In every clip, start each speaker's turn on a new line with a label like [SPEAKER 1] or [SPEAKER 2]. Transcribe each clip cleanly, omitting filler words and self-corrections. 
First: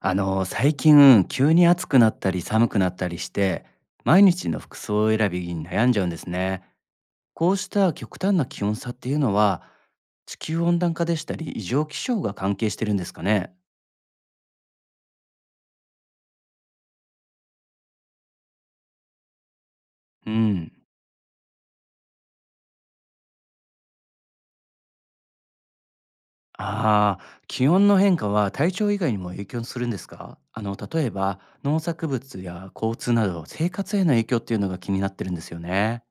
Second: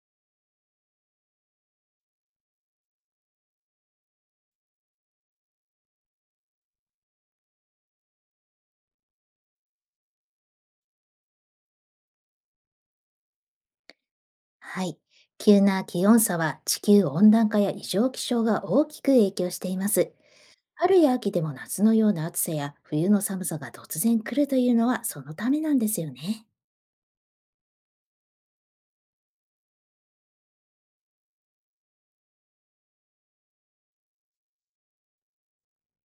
[SPEAKER 1] 最近、急に暑くなったり寒くなったりして、毎日の服装選びに悩んじゃうんですね。こうした極端な気温差っていうのは、地球温暖化でしたり、異常気象が関係してるんですかね。
[SPEAKER 2] はい。急な気温差は地球温暖化や異常気象が大きく影響しています。
[SPEAKER 1] うん。
[SPEAKER 2] 春や秋でも夏のような�暑さや冬の寒さが突然来るというのはそのためなんですよね。
[SPEAKER 1] ああ、気温の変化は体調以外にも影響するんですか？例えば、農作物や交通など、生活への影響っていうのが気になってるんですよね。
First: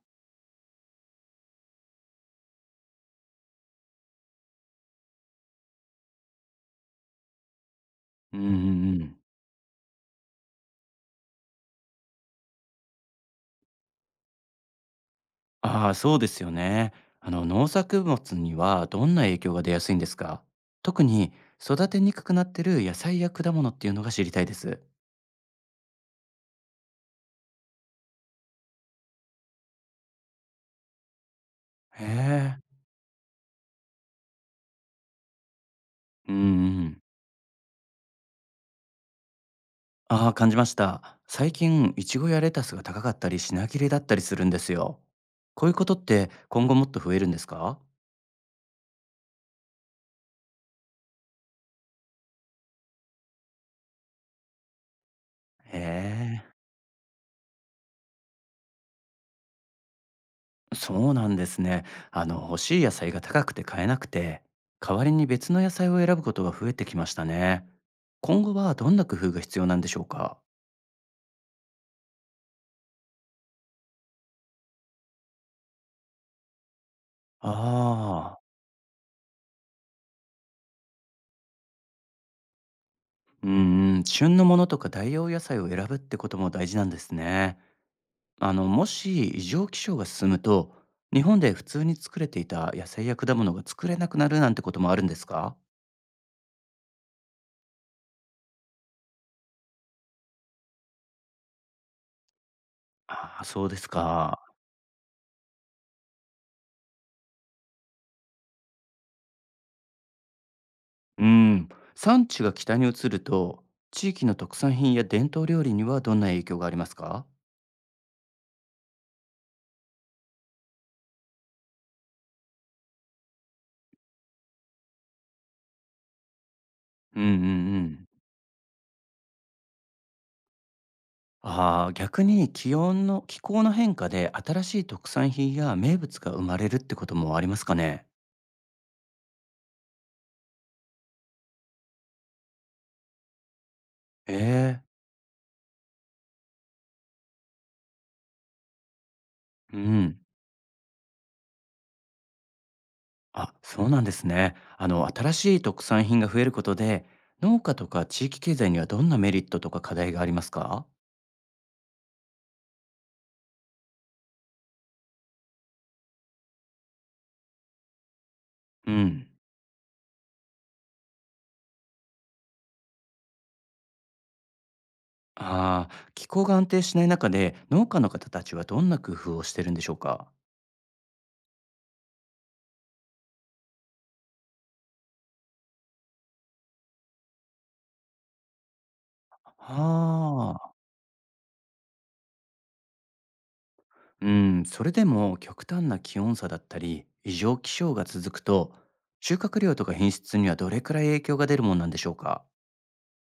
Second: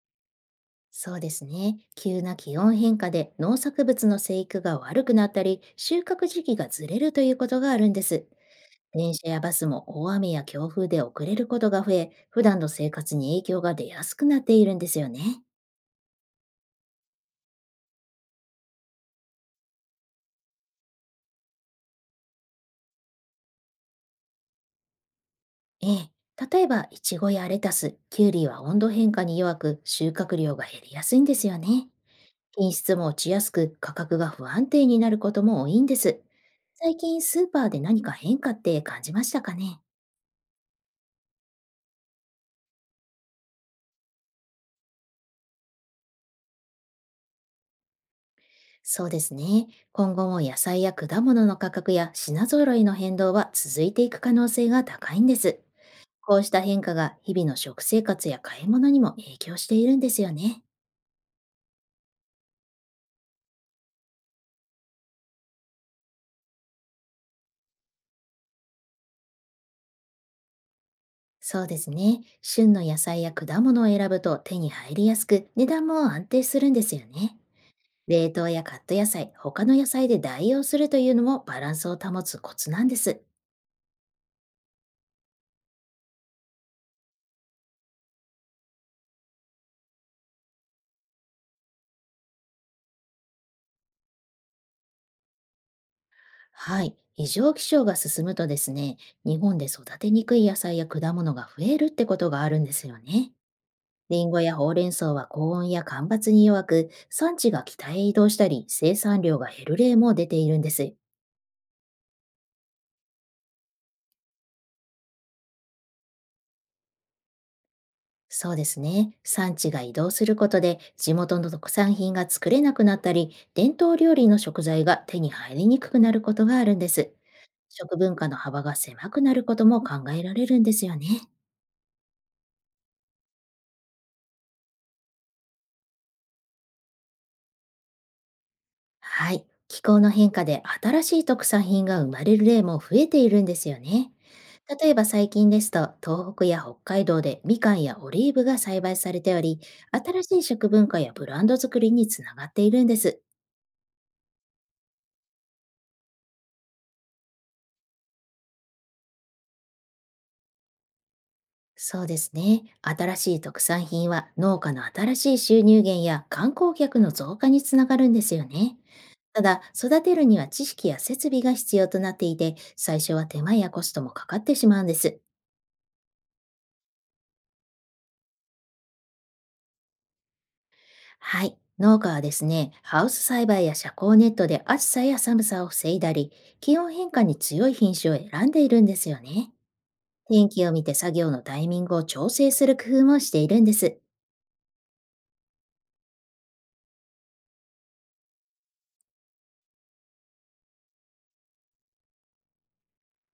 [SPEAKER 2] そうですね。急な気温変化で農作物の生育が悪くなったり、収穫時期がずれるということがあるんです。
[SPEAKER 1] うんうんう
[SPEAKER 2] 電
[SPEAKER 1] ん。
[SPEAKER 2] 車やバスも大雨や強風で遅れることが増え、普段の生活に影響が出やすくなっているんですよね。
[SPEAKER 1] ああ、そうですよね。あの農作物にはどんな影響が出やすいんですか？特に育てにくくなってる野菜や果物っていうのが知りたいです。
[SPEAKER 2] ええ、例えば、イチゴやレタス、キュウリは温度変化に弱く、収穫量が減りやすいんですよね。
[SPEAKER 1] へえ。
[SPEAKER 2] 品質も落ちやすく、価格が不安定になることも多いんです。
[SPEAKER 1] うんう
[SPEAKER 2] 最
[SPEAKER 1] ん。
[SPEAKER 2] 近、スーパーで何か変化って感じましたかね？
[SPEAKER 1] ああ、感じました。最近、イチゴやレタスが高かったり品切れだったりするんですよ。こういうことって今後もっと増えるんですか？
[SPEAKER 2] そうですね。今後も野菜や果物の価格や品揃いの変動は続いていく可能性が高いんです。
[SPEAKER 1] へ
[SPEAKER 2] こうし
[SPEAKER 1] え。
[SPEAKER 2] た変化が日々の食生活や買い物にも影響しているんですよね。
[SPEAKER 1] そうなんですね。あの欲しい野菜が高くて買えなくて、代わりに別の野菜を選ぶことが増えてきましたね。今後はどんな工夫が必要なんでしょうか？
[SPEAKER 2] そうですね。旬の野菜や果物を選ぶと手に入りやすく、値段も安定するんですよね。冷
[SPEAKER 1] ああ、
[SPEAKER 2] 凍やカット野菜、他の野菜で代用するというのもバランスを保つコツなんです。
[SPEAKER 1] うんうん、旬のものとか代用野菜を選ぶってことも大事なんですね。もし異常気象が進むと、日本で普通に作れていた野菜や果物が作れなくなるなんてこともあるんですか？
[SPEAKER 2] はい。異常気象が進むとですね、日本で育てにくい野菜や果物が増えるってことがあるんですよね。
[SPEAKER 1] ああー、そうです
[SPEAKER 2] リンゴ
[SPEAKER 1] か。
[SPEAKER 2] やほうれん草は高温や干ばつに弱く、産地が北へ移動したり、生産量が減る例も出ているんです。
[SPEAKER 1] うーん、産地が北に移ると、地域の特産品や伝統料理にはどんな影響がありますか？
[SPEAKER 2] そうですね。産地が移動することで地元の特産品が作れなくなったり、伝統料理の食材が手に入りにくくなることがあるんです。
[SPEAKER 1] うんうんう
[SPEAKER 2] 食
[SPEAKER 1] ん。
[SPEAKER 2] 文化の幅が狭くなることも考えられるんですよね。
[SPEAKER 1] ああ、逆に気温の気候の変化で新しい特産品や名物が生まれるってこともありますかね？
[SPEAKER 2] はい。気候の変化で新しい特産品が生まれる例も増えているんですよね。
[SPEAKER 1] ええ、
[SPEAKER 2] 例えば最近ですと、東北や北海道でみかんやオリーブが栽培されており、
[SPEAKER 1] うん。
[SPEAKER 2] 新しい食文化やブランド作りにつながっているんです。
[SPEAKER 1] あ、そうなんですね。新しい特産品が増えることで、農家とか地域経済にはどんなメリットとか課題がありますか？
[SPEAKER 2] そうですね。新しい特産品は農家の新しい収入源や観光客の増加につながるんですよね。
[SPEAKER 1] うん。
[SPEAKER 2] ただ、育てるには知識や設備が必要となっていて、最初は手間やコストもかかってしまうんです。
[SPEAKER 1] ああ、気候が安定しない中で農家の方たちはどんな工夫をしてるんでしょうか？
[SPEAKER 2] はい。農家はですね、ハウス栽培や遮光ネットで暑さや寒さを防いだり、気温変化に強い品種を選んでいるんですよね。天
[SPEAKER 1] は
[SPEAKER 2] 気を
[SPEAKER 1] あ。
[SPEAKER 2] 見て作業のタイミングを調整する工夫もしているんです。
[SPEAKER 1] うん、それでも極端な気温差だったり、異常気象が続くと、収穫量とか品質にはどれくらい影響が出るもんなんでしょうか？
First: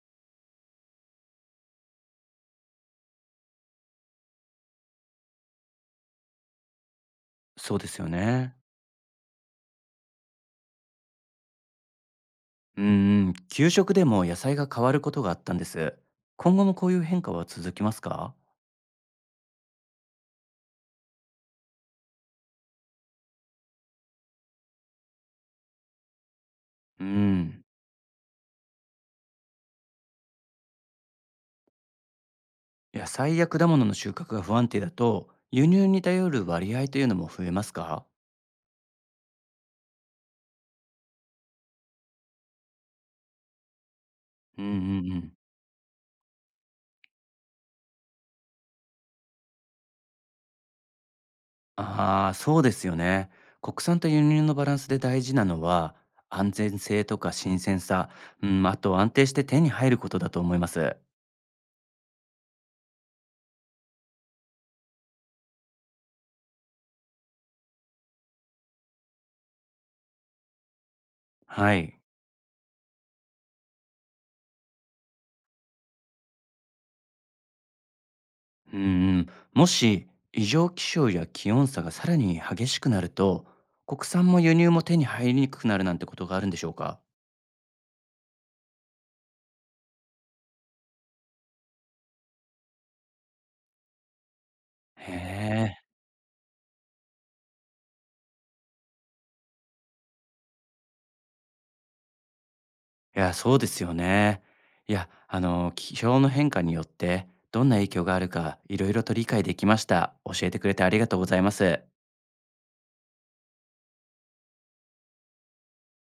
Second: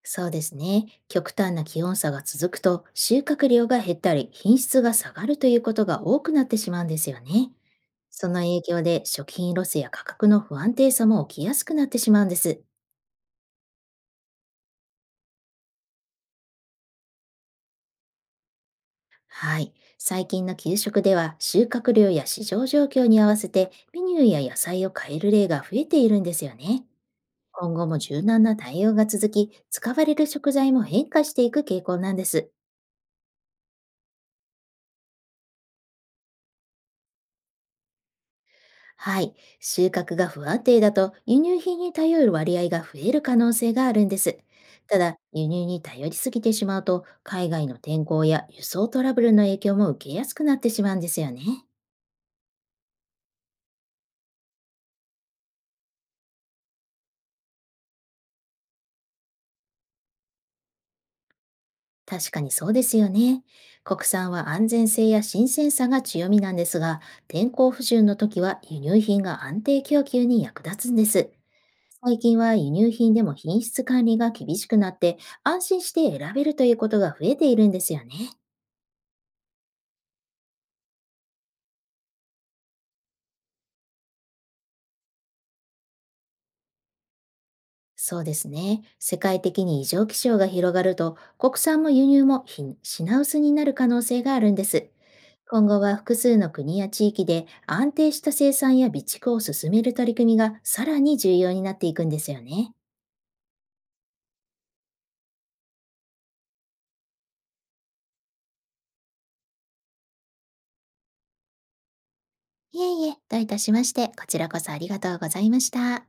[SPEAKER 2] そうですね。極端な気温差が続くと収穫量が減ったり品質が下がるということが多くなってしまうんですよね。
[SPEAKER 1] そうですよ
[SPEAKER 2] その
[SPEAKER 1] ね。
[SPEAKER 2] 影響で食品ロスや価格の不安定さも起きやすくなってしまうんです。
[SPEAKER 1] うんうん、給食でも野菜が変わることがあったんです。今後もこういう変化は続きますか？
[SPEAKER 2] はい。最近の給食では収穫量や市場状況に合わせてメニューや野菜を変える例が増えているんですよね。
[SPEAKER 1] うん。
[SPEAKER 2] 今後も柔軟な対応が続き、使われる食材も変化していく傾向なんです。
[SPEAKER 1] 野菜や果物の収穫が不安定だと、輸入に頼る割合というのも増えますか？
[SPEAKER 2] はい、収穫が不安定だと輸入品に頼る割合が増える可能性があるんです。
[SPEAKER 1] うん
[SPEAKER 2] た
[SPEAKER 1] うんう
[SPEAKER 2] だ、
[SPEAKER 1] ん。
[SPEAKER 2] 輸入に頼りすぎてしまうと、海外の天候や輸送トラブルの影響も受けやすくなってしまうんですよね。
[SPEAKER 1] ああ、そうですよね。国産と輸入のバランスで大事なのは、安全性とか新鮮さ、うん、あと安定して手に入ることだと思います。
[SPEAKER 2] 確かにそうですよね。国産は安全性や新鮮さが強みなんですが、天候不順の時は輸入品が安定供給に役立つんです。
[SPEAKER 1] はい。
[SPEAKER 2] 最近は輸入品でも品質管理が厳しくなって、安心して選べるということが増えているんですよね。
[SPEAKER 1] うんうん、もし、異常気象や気温差がさらに激しくなると、国産も輸入も手に入りにくくなるなんてことがあるんでしょうか？
[SPEAKER 2] そうですね。世界的に異常気象が広がると、国産も輸入もひ品薄になる可能性があるんです。
[SPEAKER 1] へ
[SPEAKER 2] 今
[SPEAKER 1] え。
[SPEAKER 2] 後は複数の国や地域で安定した生産や備蓄を進める取り組みがさらに重要になっていくんですよね。
[SPEAKER 1] いや、そうですよね。いや、気象の変化によって、どんな影響があるか、いろいろと理解できました。教えてくれてありがとうございます。
[SPEAKER 2] いえいえ、どういたしまして、こちらこそありがとうございました。